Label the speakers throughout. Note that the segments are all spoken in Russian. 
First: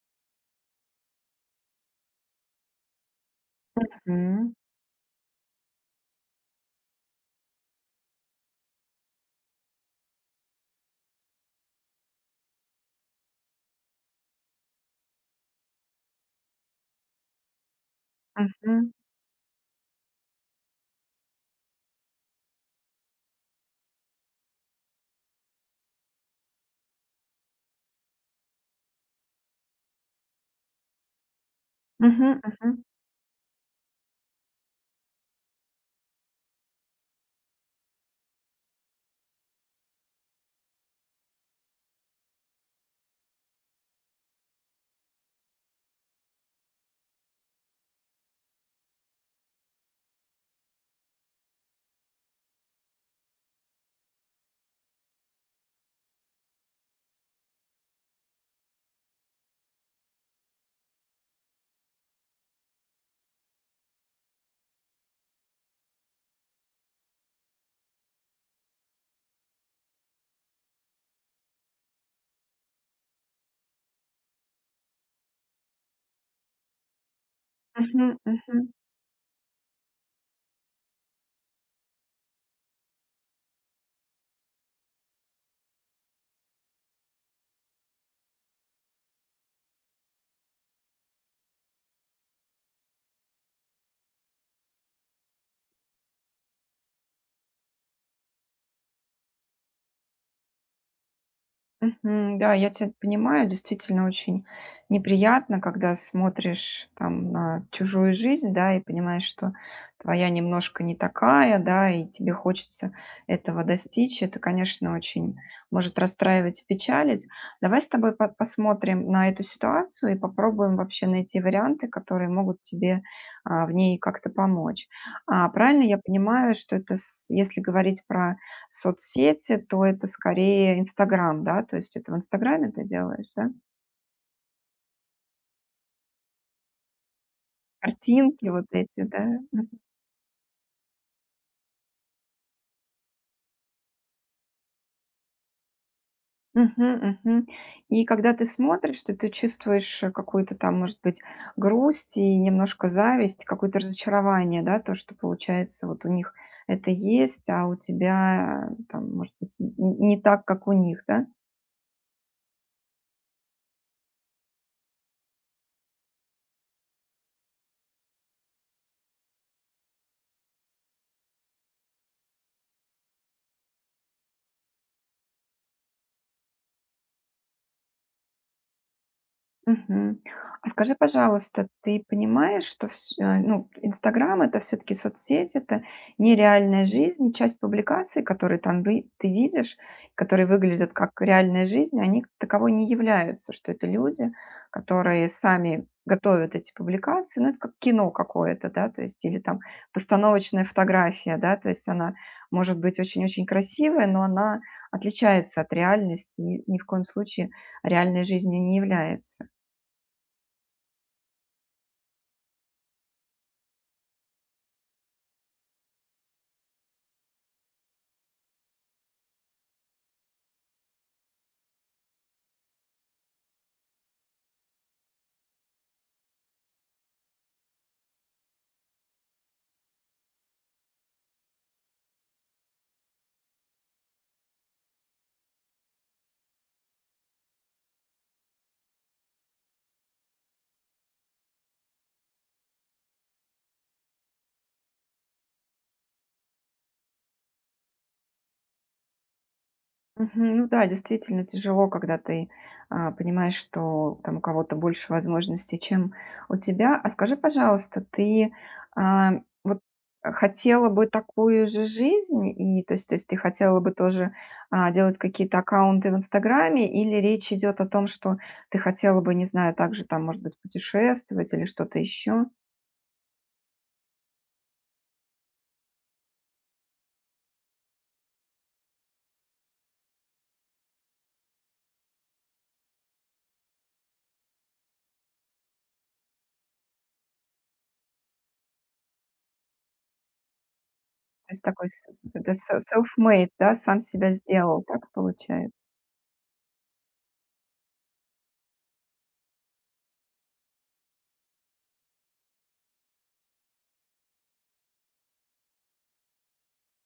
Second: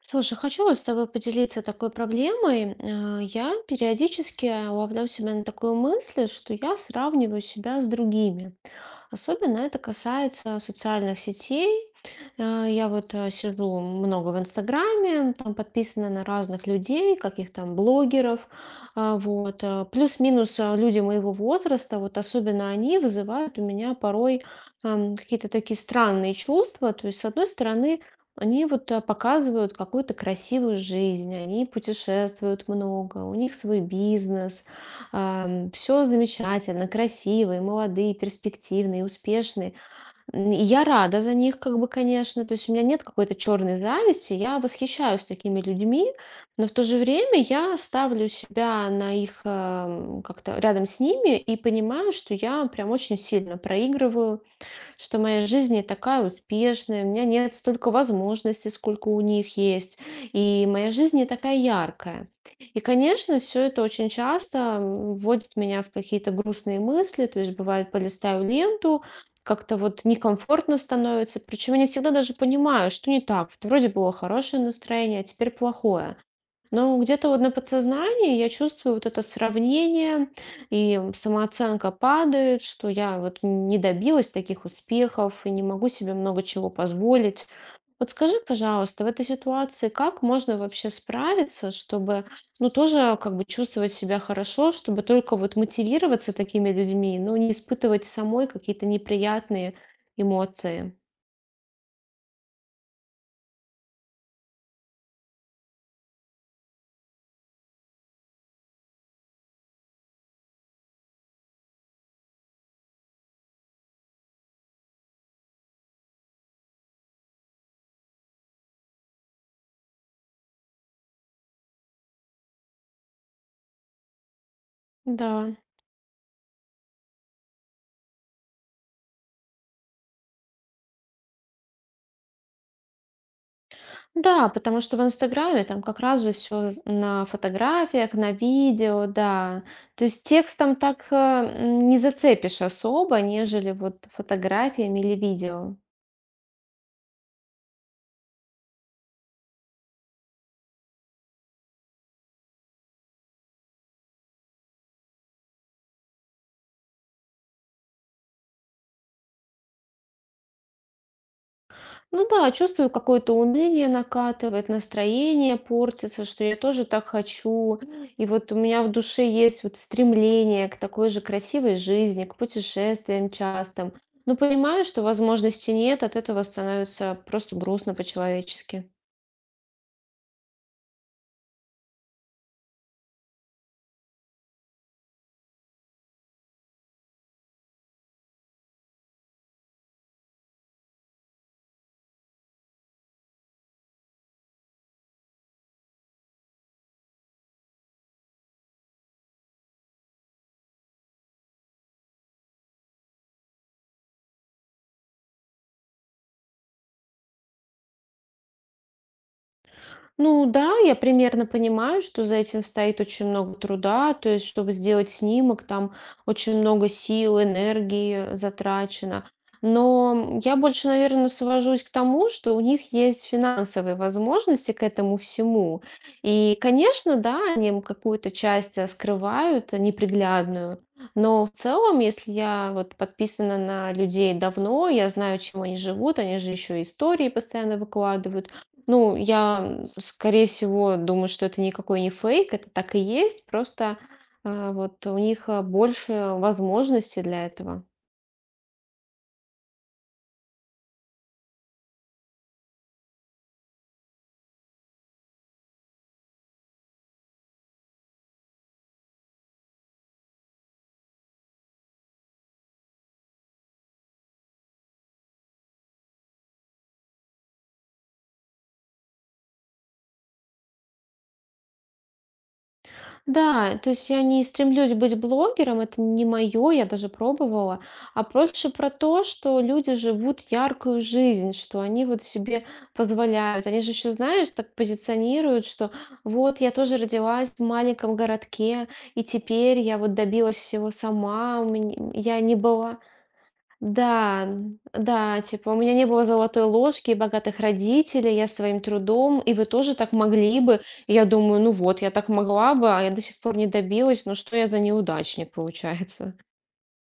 Speaker 1: Слушай, хочу вот с тобой поделиться такой проблемой. Я
Speaker 2: Мгм.
Speaker 1: периодически ловлю себя на такую мысль, что я сравниваю себя с другими. Особенно это касается социальных сетей. Я вот сижу много в Инстаграме, там подписана на разных людей, каких там блогеров.
Speaker 2: Мгм.
Speaker 1: Вот. Плюс-минус люди моего возраста, вот особенно они вызывают у меня порой какие-то такие странные чувства. То есть, с одной стороны, они вот показывают какую-то красивую жизнь, они
Speaker 2: Мгм,
Speaker 1: путешествуют
Speaker 2: мгм.
Speaker 1: много, у них свой бизнес, все замечательно, красивые, молодые, перспективные, успешные. И я рада за них, как бы, конечно, то есть у меня нет какой-то черной зависти, я восхищаюсь такими людьми, но в то же время я ставлю себя на их как-то рядом с ними и понимаю, что я прям очень сильно проигрываю, что моя жизнь не такая успешная, у меня нет столько возможностей, сколько у них есть, и моя жизнь не такая яркая. И, конечно, все это очень часто вводит меня в какие-то грустные мысли, то есть бывает, полистаю ленту, как-то вот некомфортно становится, причем я не всегда даже понимаю, что не так. Вот вроде было хорошее настроение, а теперь плохое. Но где-то вот на
Speaker 2: Мгм,
Speaker 1: подсознании я
Speaker 2: мгм.
Speaker 1: чувствую вот это сравнение, и самооценка падает, что я вот не добилась таких успехов и не могу себе много чего позволить. Вот скажи, пожалуйста, в этой ситуации как можно вообще справиться, чтобы, ну, тоже как бы чувствовать себя хорошо, чтобы только вот мотивироваться такими людьми, но не испытывать самой какие-то неприятные эмоции?
Speaker 2: Мгм. Да, я тебя понимаю, действительно очень неприятно, когда смотришь там на чужую жизнь, да, и понимаешь, что твоя немножко не такая, да, и тебе хочется этого достичь. Это, конечно, очень может расстраивать и печалить. Давай с тобой посмотрим на эту ситуацию и попробуем вообще найти варианты, которые могут тебе в ней как-то помочь.
Speaker 1: Да.
Speaker 2: Правильно я понимаю, что это, если говорить про соцсети, то это скорее "Инстаграм", да? То есть это в "Инстаграме" ты делаешь, да?
Speaker 1: Да, потому что в "Инстаграме" там как раз же все на фотографиях, на
Speaker 2: Картинки вот эти,
Speaker 1: видео,
Speaker 2: да?
Speaker 1: да.
Speaker 2: Мгм.
Speaker 1: То есть текстом так, не зацепишь особо, нежели вот фотографиями или видео.
Speaker 2: Мгм, мгм. И когда ты смотришь, то ты чувствуешь, какую-то там, может быть, грусть и немножко зависть, какое-то разочарование, да? То, что получается, вот у них это есть, а у тебя, там, может быть, н не так, как у них, да?
Speaker 1: Ну да, чувствую, какое-то уныние накатывает, настроение портится, что я тоже так хочу. И вот у меня в душе есть вот стремление к такой же красивой жизни, к путешествиям частым. Но понимаю, что возможностей нет, от этого становится просто грустно по-человечески.
Speaker 2: Мгм. А скажи, пожалуйста, ты понимаешь, что ну, "Инстаграм" — это все таки соцсеть, это не реальная жизнь, часть публикаций, которые там вы ты видишь, которые выглядят как реальная жизнь, они таковой не являются, что это люди, которые сами готовят эти публикации. Ну, это как кино какое-то, да, то есть или там постановочная фотография, да, то есть она может быть очень-очень красивая, но она отличается от реальности и ни в коем случае реальной жизнью не является.
Speaker 1: Ну да, я примерно понимаю, что за этим стоит очень много труда, то есть, чтобы сделать снимок, там очень много сил, энергии затрачено. Но я больше, наверное, свожусь к тому, что у них есть финансовые возможности к этому всему. И, конечно, да, они какую-то часть скрывают, неприглядную. Но в целом, если я вот подписана на людей давно, я знаю, чем они живут, они же еще истории постоянно выкладывают. Ну, я, скорее всего, думаю, что это никакой не фейк, это так и есть, просто вот у них больше возможностей для этого.
Speaker 2: Мгм. Ну да, действительно тяжело, когда ты, понимаешь, что там у кого-то больше возможностей, чем у тебя. А скажи, пожалуйста, ты, а, вот, хотела бы такую же жизнь? И, то есть ты хотела бы тоже, делать какие-то аккаунты в "Инстаграме" или речь идет о том, что ты хотела бы, не знаю, также там, может быть, путешествовать или что-то еще?
Speaker 1: Да, то есть я не стремлюсь быть блогером, это не мое, я даже пробовала, а проще про то, что люди живут яркую жизнь, что они вот себе позволяют. Они же еще, знаешь, так позиционируют, что вот я тоже родилась в маленьком городке, и теперь я вот добилась всего
Speaker 2: То
Speaker 1: сама,
Speaker 2: есть такой с
Speaker 1: я
Speaker 2: это
Speaker 1: не
Speaker 2: с
Speaker 1: была.
Speaker 2: self-made, да, сам себя
Speaker 1: Да,
Speaker 2: сделал, так
Speaker 1: да, типа у
Speaker 2: получается?
Speaker 1: меня не было золотой ложки и богатых родителей, я своим трудом, и вы тоже так могли бы. И я думаю, ну вот, я так могла бы, а я до сих пор не добилась, ну что я за неудачник получается?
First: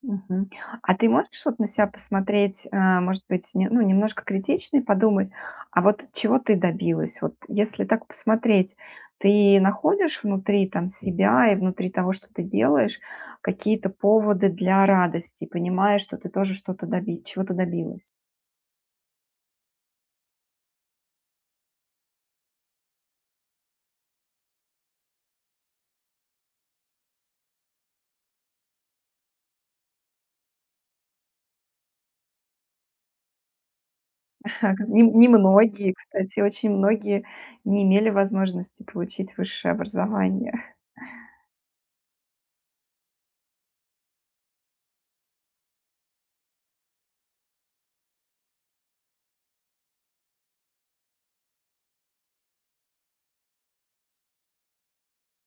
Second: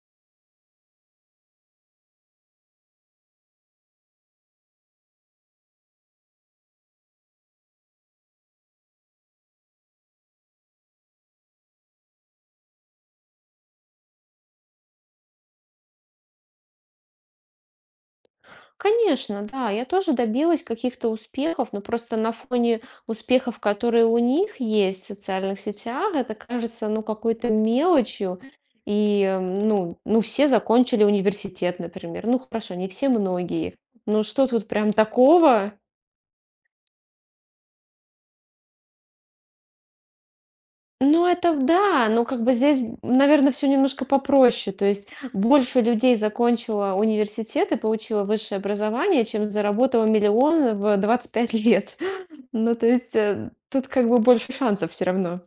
Speaker 2: Мгм. А ты можешь вот на себя посмотреть, может быть, ну, немножко критично и подумать, а вот чего ты добилась? Вот если так посмотреть, ты находишь внутри там себя и внутри того, что ты делаешь, какие-то поводы для радости, понимаешь, что ты тоже чего-то добилась.
Speaker 1: Конечно, да, я тоже добилась каких-то успехов, но просто на фоне успехов, которые у них есть в социальных сетях, это кажется, ну, какой-то мелочью. И, ну, все закончили университет, например. Ну, хорошо, не все, многие. Ну, что тут прям
Speaker 2: Не
Speaker 1: такого?
Speaker 2: Немногие, кстати, очень многие не имели возможности получить высшее образование.
Speaker 1: Ну, это да, но как бы здесь, наверное, все немножко попроще. То есть больше людей закончила университет и получило высшее образование, чем заработала миллион в 25 лет. Ну, то есть, тут как бы больше шансов все равно.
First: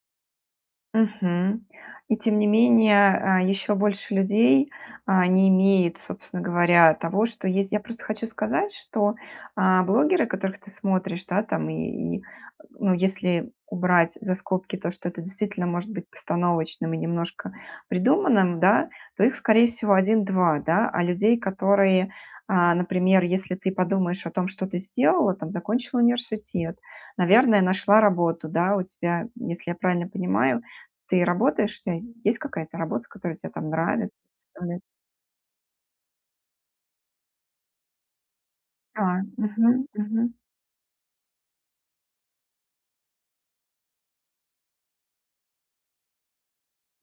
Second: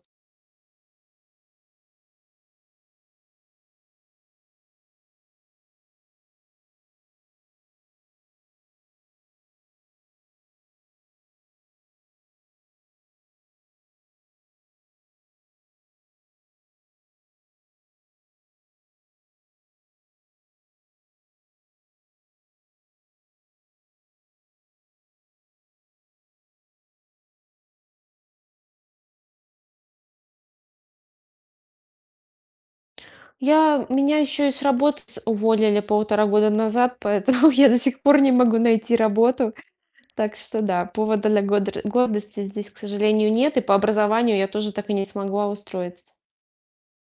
Speaker 2: Мгм. И тем не менее, еще больше людей, не имеет, собственно говоря, того, что есть. Я просто хочу сказать, что, блогеры, которых ты смотришь, да, там ну, если убрать за скобки то, что это действительно может быть постановочным и немножко придуманным, да, то их, скорее всего, один-два, да. А людей, которые, например, если ты подумаешь о том, что ты сделала, там, закончила университет, наверное, нашла работу, да, у тебя, если я правильно понимаю, ты работаешь, у тебя есть какая-то работа, которая тебе там
Speaker 1: Я меня
Speaker 2: нравится,
Speaker 1: еще и с
Speaker 2: доставляет?
Speaker 1: работы с уволили 1,5 года назад, поэтому я до сих пор не могу найти
Speaker 2: Да,
Speaker 1: работу.
Speaker 2: мгм, мгм,
Speaker 1: Так что да, повода для годр гордости здесь, к сожалению, нет, и по образованию я тоже так и не смогла устроиться.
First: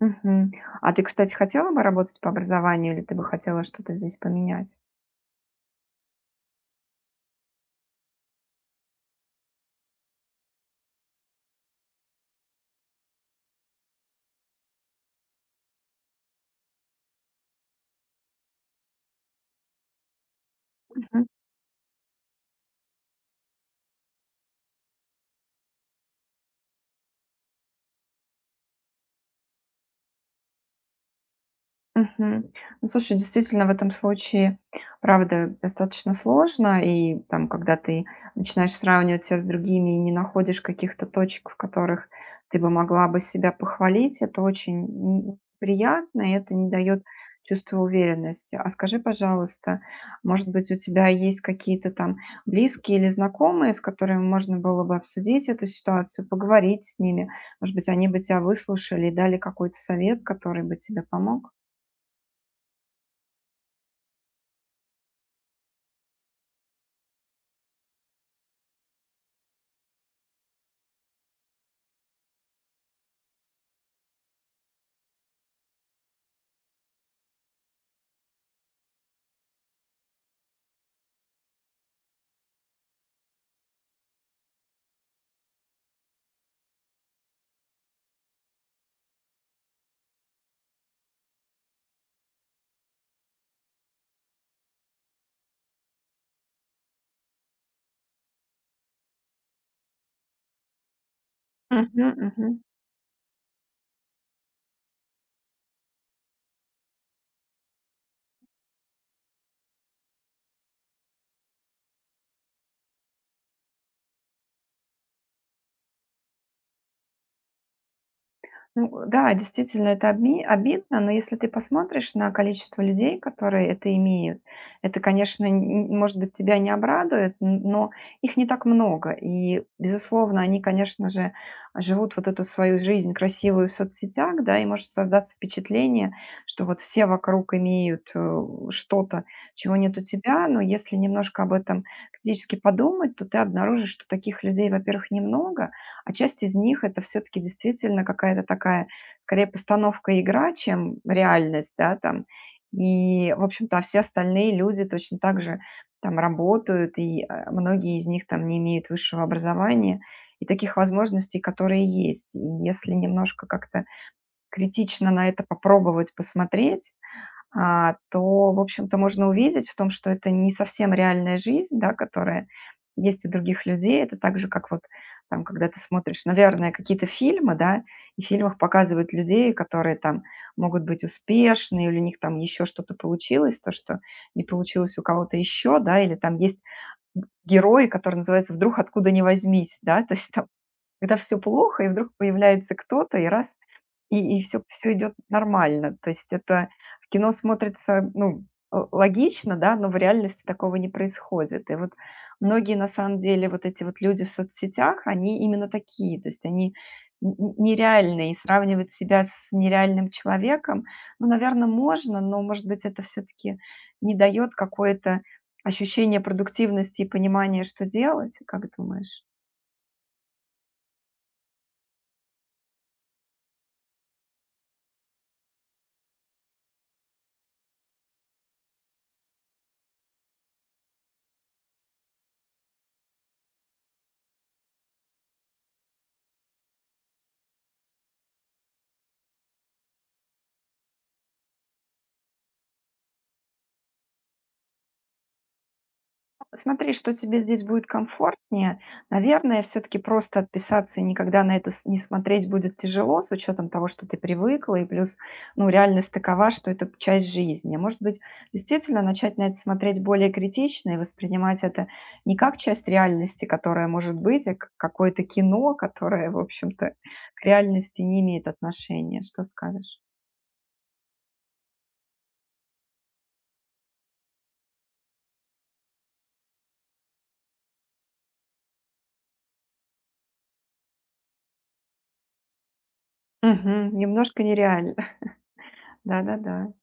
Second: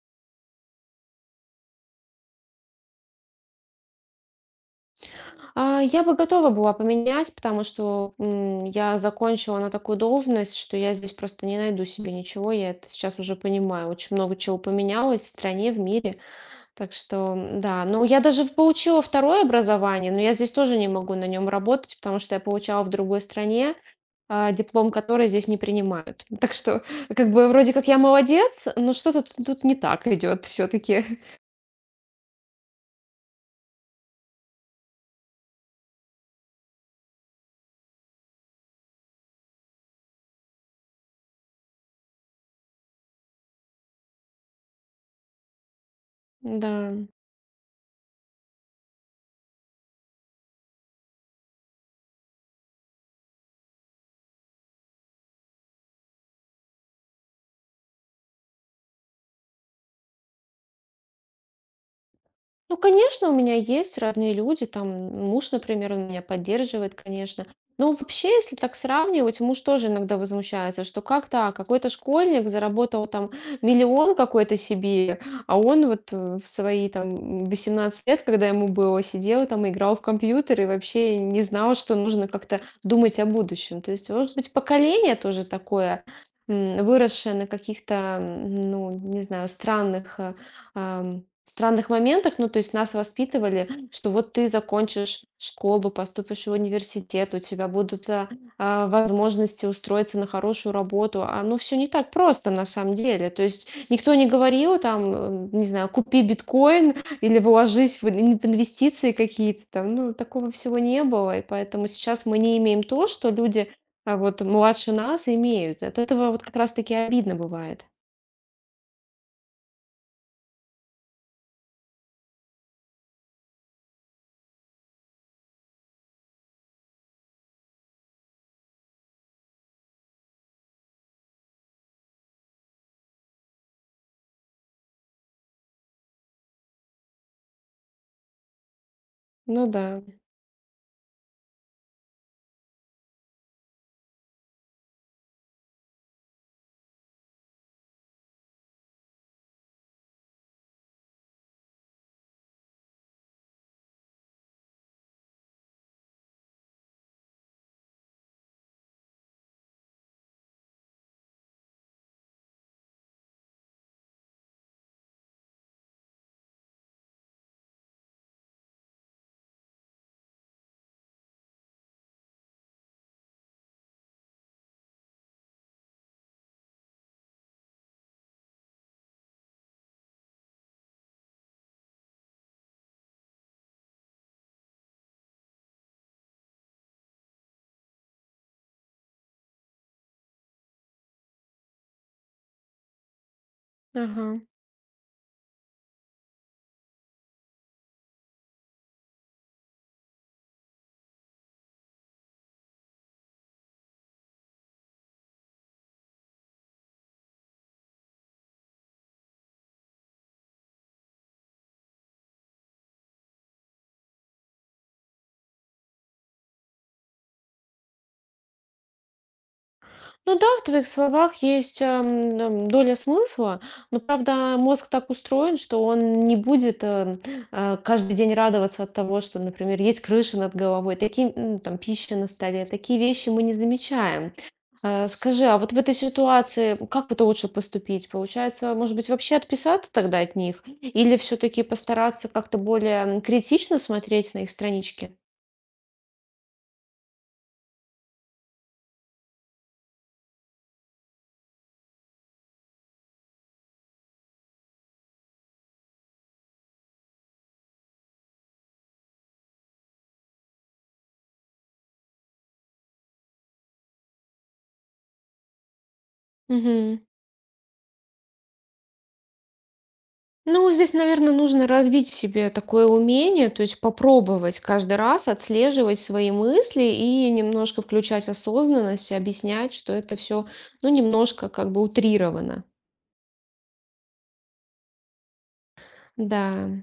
Speaker 2: мгм. А ты, кстати, хотела бы работать по образованию или ты бы хотела что-то здесь поменять?
Speaker 1: А, я бы готова была поменять, потому что, я закончила на такую должность, что я здесь просто не найду себе ничего. Я это сейчас уже понимаю. Очень много чего поменялось в стране, в мире. Так что, да. Ну, я даже получила второе образование, но я здесь тоже не могу на нем работать, потому что я получала в другой стране, диплом, который здесь не принимают. Так что, как бы, вроде как я молодец, но что-то тут не так идет все-таки.
Speaker 2: Мгм. Ну, слушай, действительно, в этом случае, правда, достаточно сложно. И там, когда ты начинаешь сравнивать себя с другими и не находишь каких-то точек, в которых ты бы могла бы себя похвалить, это очень приятно, и это не
Speaker 1: Да.
Speaker 2: дает чувства уверенности. А скажи, пожалуйста, может быть, у тебя есть какие-то там близкие или знакомые, с которыми можно было бы обсудить эту ситуацию, поговорить с ними? Может быть, они бы тебя выслушали и дали какой-то совет, который бы тебе помог?
Speaker 1: Ну, конечно, у меня есть родные люди, там муж, например, он меня поддерживает, конечно. Но вообще, если так сравнивать, муж тоже иногда возмущается, что как так, какой-то школьник заработал там миллион какой-то себе, а он вот в свои там 18 лет, когда ему было, сидел там, и играл в компьютер и вообще не знал, что нужно как-то думать о будущем. То есть, может быть, поколение тоже такое, выросшее на каких-то, ну, не знаю, ам, в странных моментах, ну, то есть нас воспитывали, что вот ты закончишь школу, поступишь в университет, у тебя будут возможности устроиться на хорошую работу. А ну все не
Speaker 2: Мгм,
Speaker 1: так просто
Speaker 2: мгм.
Speaker 1: на самом деле. То есть никто не говорил там, не знаю, купи биткоин или вложись в в инвестиции какие-то там. Ну, такого всего не было. И поэтому сейчас мы не имеем то, что люди вот младше нас имеют. От этого вот как раз-таки обидно бывает.
Speaker 2: Ну да, действительно, это обми обидно, но если ты посмотришь на количество людей, которые это имеют, это, конечно, н может быть, тебя не обрадует, н но их не так много. И, безусловно, они, конечно же, живут вот эту свою жизнь красивую в соцсетях, да, и может создаться впечатление, что вот все вокруг имеют, что-то,
Speaker 1: Ну
Speaker 2: чего
Speaker 1: да.
Speaker 2: нет у тебя. Но если немножко об этом критически подумать, то ты обнаружишь, что таких людей, во-первых, немного. А часть из них — это все таки действительно какая-то такая, скорее, постановка и игра, чем реальность, да, там. И, в общем-то, все остальные люди точно так же там работают, и, многие из них там не имеют высшего образования и таких возможностей, которые есть. И если немножко как-то критично на это попробовать посмотреть, то, в общем-то, можно увидеть в том, что это не совсем реальная жизнь, да, которая есть у других людей. Это так же, как вот там, когда ты смотришь, наверное, какие-то фильмы, да, и в фильмах показывают людей, которые там могут быть успешны, или у них там еще что-то получилось, то, что не получилось у кого-то еще, да, или там есть герои, который называется «Вдруг откуда ни возьмись», да, то есть там когда все плохо, и вдруг появляется кто-то, и раз
Speaker 1: Ага.
Speaker 2: и всё идёт нормально. То есть это в кино смотрится, ну, л логично, да, но в реальности такого не происходит. И вот многие, на самом деле, вот эти вот люди в соцсетях, они именно такие. То есть они н н нереальные, и сравнивать себя с нереальным человеком, ну, наверное, можно, но, может быть, это все таки не дает какое-то ощущение продуктивности и понимания, что делать. Как думаешь?
Speaker 1: Ну да, в твоих словах есть доля смысла, но правда мозг так устроен, что он не будет каждый день радоваться от того, что, например, есть крыша над головой, такие там пища на столе, такие вещи мы не замечаем. Скажи, а вот в этой ситуации как вот лучше поступить? Получается, может быть, вообще отписаться тогда от них, или все-таки постараться как-то более критично смотреть на их странички?
Speaker 2: Смотри, что тебе здесь будет комфортнее. Наверное, все-таки просто отписаться и никогда на это не смотреть будет тяжело, с учетом того, что ты привыкла, и плюс, ну, реальность такова, что это часть жизни. Может быть, действительно начать на это смотреть более критично и воспринимать это не как часть реальности, которая может быть, а как какое-то кино, которое, в общем-то,
Speaker 1: Мгм.
Speaker 2: к реальности не имеет отношения. Что скажешь?
Speaker 1: Ну, здесь, наверное, нужно развить в себе такое умение, то есть попробовать каждый раз отслеживать свои мысли и немножко включать осознанность, и объяснять, что это все, ну, немножко как бы утрировано.
Speaker 2: Мгм. Немножко нереально.
Speaker 1: Да.
Speaker 2: Да-да-да.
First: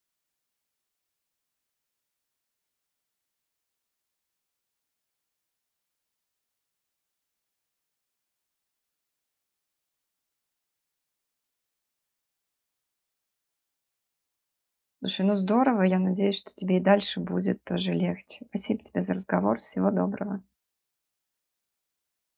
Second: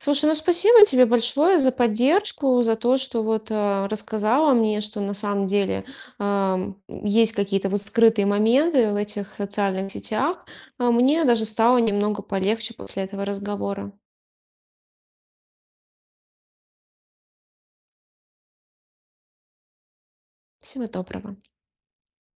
Speaker 1: Слушай, ну спасибо тебе большое за поддержку, за то, что вот рассказала мне, что на самом деле есть какие-то вот скрытые моменты в этих социальных сетях. А мне даже стало немного полегче после этого разговора.
Speaker 2: Слушай, ну здорово. Я надеюсь, что тебе и дальше будет тоже легче. Спасибо тебе за разговор. Всего доброго.
Speaker 1: Всего доброго.